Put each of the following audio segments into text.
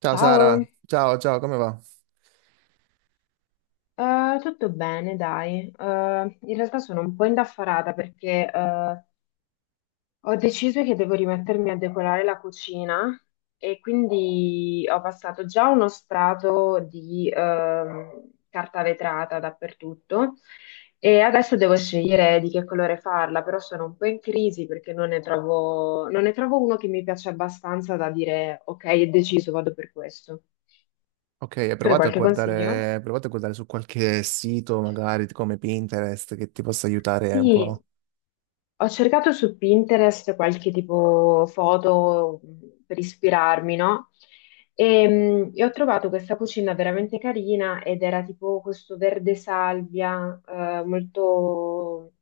Ciao Ciao. Sara, ciao, ciao, come va? Tutto bene, dai. In realtà sono un po' indaffarata perché ho deciso che devo rimettermi a decorare la cucina e quindi ho passato già uno strato di carta vetrata dappertutto e adesso devo scegliere di che colore farla, però sono un po' in crisi perché non ne trovo uno che mi piace abbastanza da dire ok, è deciso, vado per questo. Ok, hai Tu hai provato a qualche consiglio? guardare, hai provato a guardare su qualche sito, magari come Pinterest, che ti possa aiutare un Sì. po'. Ho cercato su Pinterest qualche tipo foto per ispirarmi, no? E ho trovato questa cucina veramente carina ed era tipo questo verde salvia, molto,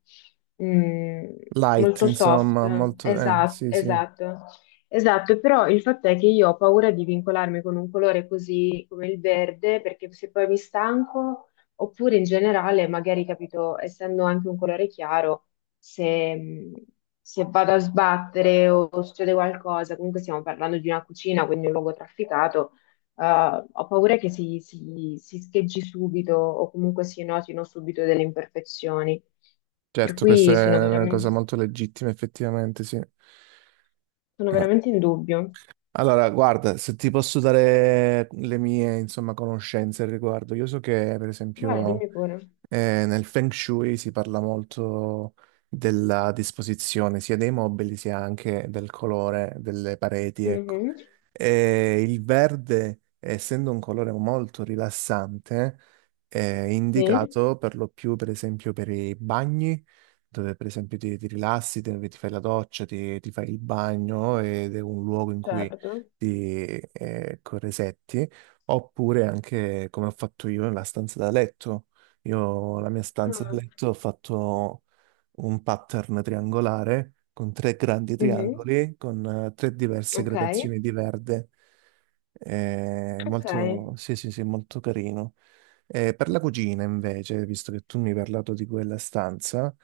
mh, Light, molto soft. insomma, Esatto, sì, sì. esatto, esatto. Però il fatto è che io ho paura di vincolarmi con un colore così come il verde, perché se poi mi stanco, oppure in generale, magari capito, essendo anche un colore chiaro se, mh, se vado a sbattere o succede qualcosa, comunque stiamo parlando di una cucina, quindi un luogo trafficato, eh, ho paura che si scheggi subito o comunque si notino subito delle imperfezioni. Per Certo, questa cui è una cosa molto legittima, effettivamente, sì. sono Eh. veramente in dubbio. Allora, guarda, se ti posso dare le mie, insomma, conoscenze al riguardo, io so che, per Vai, esempio... dimmi pure. Nel Feng Shui si parla molto della disposizione sia dei mobili sia anche del colore delle pareti, ecco. Mhm. E il verde, essendo un colore molto rilassante, è Sì, indicato per lo più, per esempio, per i bagni, dove per esempio ti rilassi, dove ti fai la doccia, ti fai il bagno ed è un luogo in cui certo. ti corresetti, oppure anche come ho fatto io nella stanza da letto. Io la mia stanza Ah. da letto ho fatto un pattern triangolare con tre grandi Mhm. triangoli, con tre diverse Ok, gradazioni di verde. Ok. Molto, sì, sì, sì, molto carino. Per la cucina, invece, visto che tu mi hai parlato di quella stanza,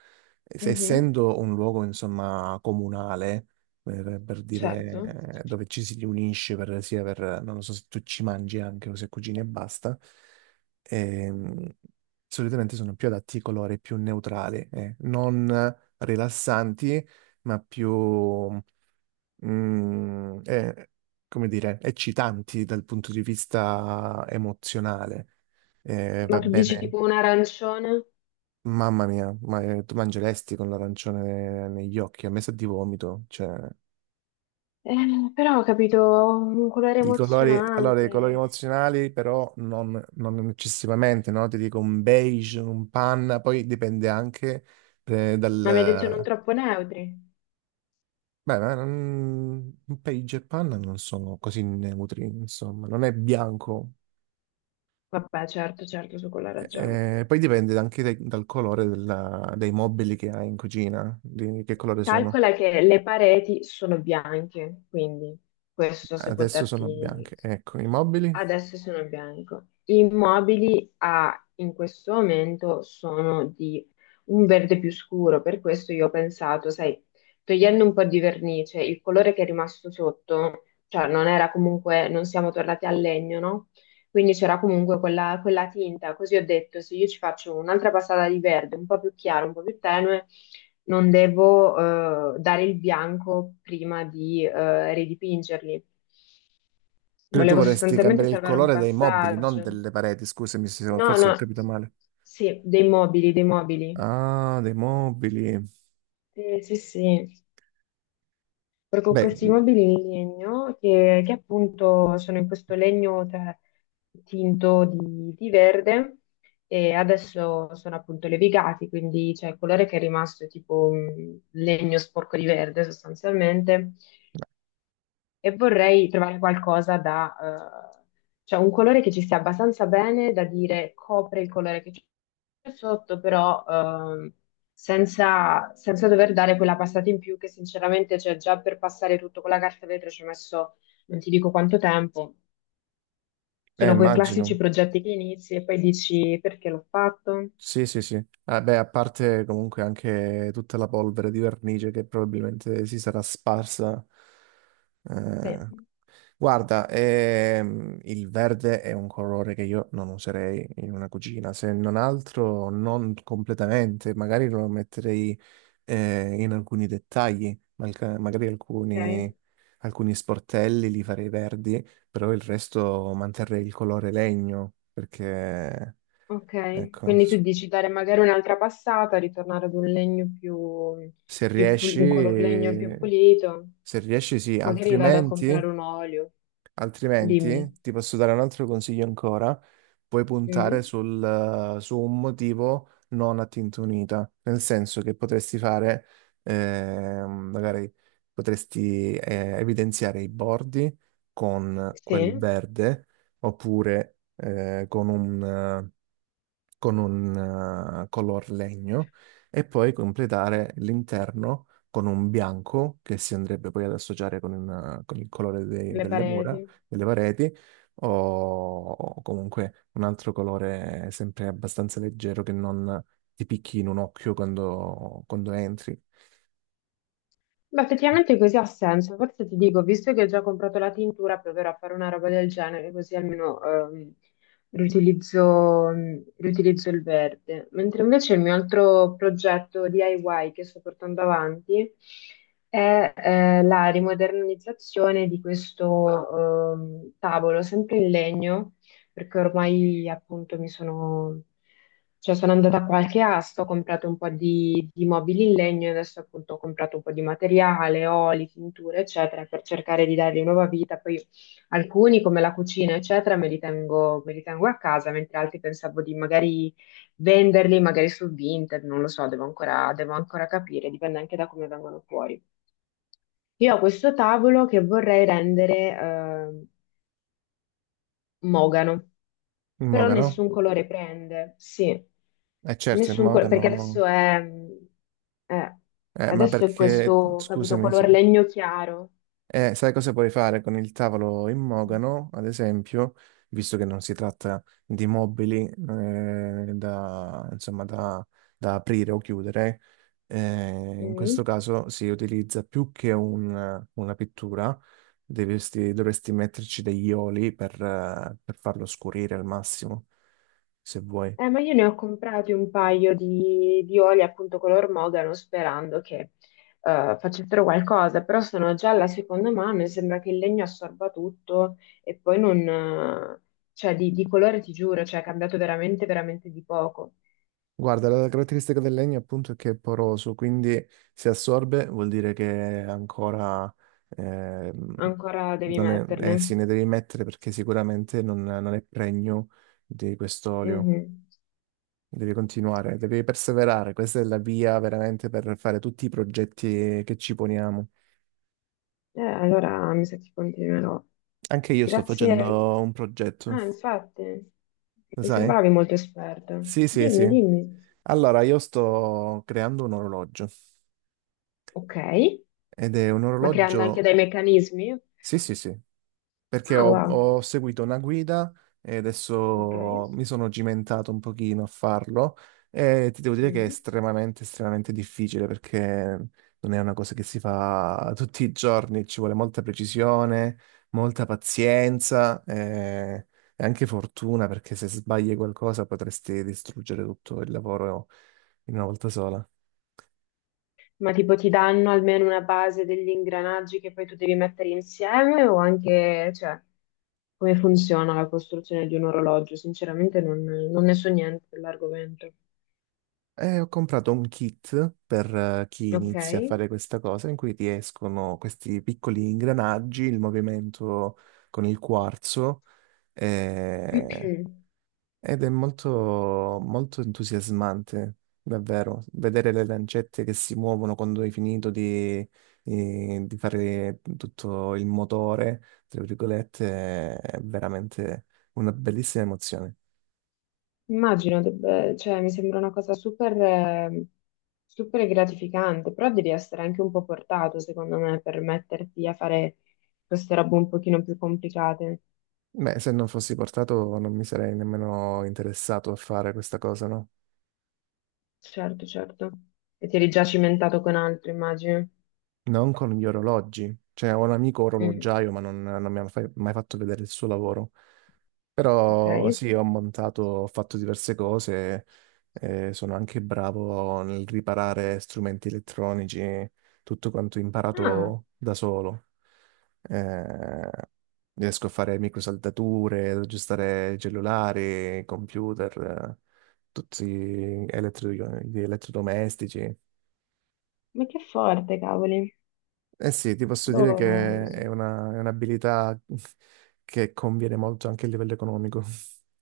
Mhm. essendo un luogo, insomma, comunale, per Certo. dire, dove ci si riunisce, per, sia per, non lo so se tu ci mangi anche o se cucini e basta, ehm, solitamente sono più adatti ai colori più neutrali, non rilassanti, ma più, mm, eh, come dire, eccitanti dal punto di vista emozionale. Ma Va tu dici bene, tipo un arancione? mamma mia, ma tu mangeresti con l'arancione negli occhi, a me sa di vomito, cioè... Però ho capito un colore I colori, allora, i colori emozionante, emozionali però non eccessivamente, no? Ti dico un beige, un panna, poi dipende anche eh, ma mi hai detto non dal, troppo neutri. beh, ma un page e panna non sono così neutri, insomma, non è bianco. Vabbè, certo, certo, su quella ragione. Poi dipende anche dal colore dei mobili che hai in cucina, di che colore sono. Calcola che le pareti sono bianche, quindi questo se può Adesso sono darti. bianche. Ecco, i mobili. Adesso sono in bianco. I mobili a- in questo momento sono di un verde più scuro, per questo io ho pensato, sai, togliendo un po' di vernice, il colore che è rimasto sotto, cioè non era comunque, non siamo tornati al legno, no? Quindi c'era comunque quella tinta, così ho detto, se io ci faccio un'altra passata di verde, un po' più chiaro, un po' più tenue, non devo dare il bianco prima di ridipingerli. Quindi tu Volevo vorresti sostanzialmente cambiare il salvare un colore dei mobili, non passaggio. delle pareti, scusami se No, forse ho no, capito male. sì, dei mobili, dei mobili. Ah, dei mobili. Sì, sì, sì. Proprio Beh, questi mobili in legno che appunto sono in questo legno tinto di verde e adesso sono appunto levigati, quindi c'è il colore che è rimasto è tipo un legno sporco di verde sostanzialmente. E vorrei trovare qualcosa da, cioè un colore che ci stia abbastanza bene da dire copre il colore che c'è sotto, però senza, senza dover dare quella passata in più che sinceramente c'è già, per passare tutto con la carta vetro ci ho messo non ti dico quanto tempo. Sono quei classici immagino. progetti che inizi e poi dici perché l'ho fatto? Sì, sì, sì. Ah, beh, a parte comunque anche tutta la polvere di vernice che probabilmente si sarà sparsa. Sì, Eh, Guarda, il verde è un colore che io non userei in una cucina, se non altro non completamente, magari lo metterei in alcuni dettagli, magari alcuni, ok. alcuni sportelli li farei verdi, però il resto manterrei il colore legno, perché... Ok, Ecco, quindi tu dici dare magari un'altra passata, ritornare ad un legno più, se riesci, un color legno più pulito, se riesci sì, magari vado a comprare altrimenti, un olio, dimmi. altrimenti ti posso dare un altro consiglio ancora. Puoi puntare Mm? sul, su un motivo non a tinta unita, nel senso che potresti fare, magari potresti evidenziare i bordi con quel Sì, verde oppure con un color legno e poi completare l'interno con un bianco che si andrebbe poi ad associare con, con il colore le delle mura, pareti. delle pareti o, o comunque un altro colore sempre abbastanza leggero che non ti picchi in un occhio quando, quando entri. Beh, effettivamente così ha senso. Forse ti dico, visto che ho già comprato la tintura, proverò a fare una roba del genere, così almeno riutilizzo, riutilizzo il verde. Mentre invece il mio altro progetto DIY che sto portando avanti è la rimodernizzazione di questo tavolo, sempre in legno, perché ormai appunto mi sono, cioè sono andata a qualche asta, ho comprato un po' di mobili in legno e adesso appunto ho comprato un po' di materiale, oli, tinture, eccetera, per cercare di dargli nuova vita. Poi alcuni, come la cucina, eccetera, me li tengo a casa, mentre altri pensavo di magari venderli, magari su Vinted, non lo so, devo ancora capire, dipende anche da come vengono fuori. Io ho questo tavolo che vorrei rendere mogano. Il Però mogano? nessun colore prende, sì, Eh certo, il nessun colore, perché mogano. Eh, Ma adesso è perché, questo, capito, scusami, sì. color legno chiaro. Sai cosa puoi fare con il tavolo in mogano, ad esempio, visto che non si tratta di mobili da, insomma, da, da aprire o chiudere, eh, in questo Mm. caso si utilizza più che una pittura, dovresti, dovresti metterci degli oli per farlo scurire al massimo, se vuoi. Ma io ne ho comprati un paio di oli appunto color mogano sperando che facessero qualcosa, però sono già alla seconda mano e sembra che il legno assorba tutto e poi non... cioè di colore ti giuro, cioè è cambiato veramente, veramente di poco. Guarda, la caratteristica del legno appunto è che è poroso, quindi se assorbe vuol dire che è ancora ehm, Ancora devi non è, eh sì, metterne. ne devi mettere perché sicuramente non è pregno di quest'olio. Mhm. Devi continuare, devi perseverare, questa è la via veramente per fare tutti i progetti che ci poniamo. Allora mi sa che continuerò. Anche io sto facendo Grazie. un progetto, Ah, infatti, mi lo sai? sembravi molto esperta. Sì, sì, Dimmi, sì. dimmi. Allora, io sto creando un orologio Ok, ed è un ma creando anche orologio, dei meccanismi? sì, sì, sì, perché Ah, wow, ho seguito una guida e ok. adesso mi sono cimentato un pochino a farlo e ti devo dire che è Mm. estremamente, estremamente difficile perché non è una cosa che si fa tutti i giorni, ci vuole molta precisione, molta pazienza e anche fortuna perché se sbagli qualcosa potresti distruggere tutto il lavoro in una volta sola. Ma tipo ti danno almeno una base degli ingranaggi che poi tu devi mettere insieme o anche, cioè, come funziona la costruzione di un orologio? Sinceramente non ne so niente dell'argomento. Ho comprato un kit per chi Ok? inizia a fare questa cosa in cui ti escono questi piccoli ingranaggi, il movimento con il quarzo eh, ed è molto, molto entusiasmante, davvero, vedere le lancette che si muovono quando hai finito di fare tutto il motore, tra virgolette, è veramente una bellissima emozione. Immagino, debba- cioè, mi sembra una cosa super, super gratificante, però devi essere anche un po' portato, secondo me, per metterti a fare queste robe un pochino più complicate. Beh, se non fossi portato non mi sarei nemmeno interessato a fare questa cosa, no? Certo, certo. E ti eri già cimentato con altro, immagino. Non con gli orologi. Cioè, ho un amico Mm, orologiaio, ma non mi ha mai fatto vedere il suo lavoro. ok. Però sì, ho montato, ho fatto diverse cose, sono anche bravo nel riparare strumenti elettronici, tutto quanto Ah, imparato da solo. Eh, riesco a fare microsaldature, ad aggiustare cellulari, computer, tutti gli elettrodomestici. ma che forte, cavoli. Eh sì, ti posso dire Boh. che è è un'abilità che conviene molto anche a livello economico.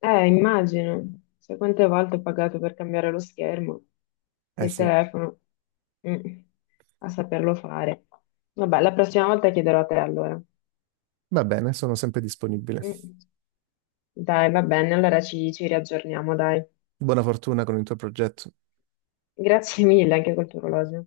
Immagino. Sai quante volte ho pagato per cambiare lo schermo Eh del sì. telefono? Mm, a saperlo fare. Vabbè, la prossima volta chiederò a te allora. Va bene, sono sempre disponibile. Mm. Dai, va bene, allora ci riaggiorniamo, dai. Buona fortuna con il tuo progetto. Grazie mille anche col tuo orologio.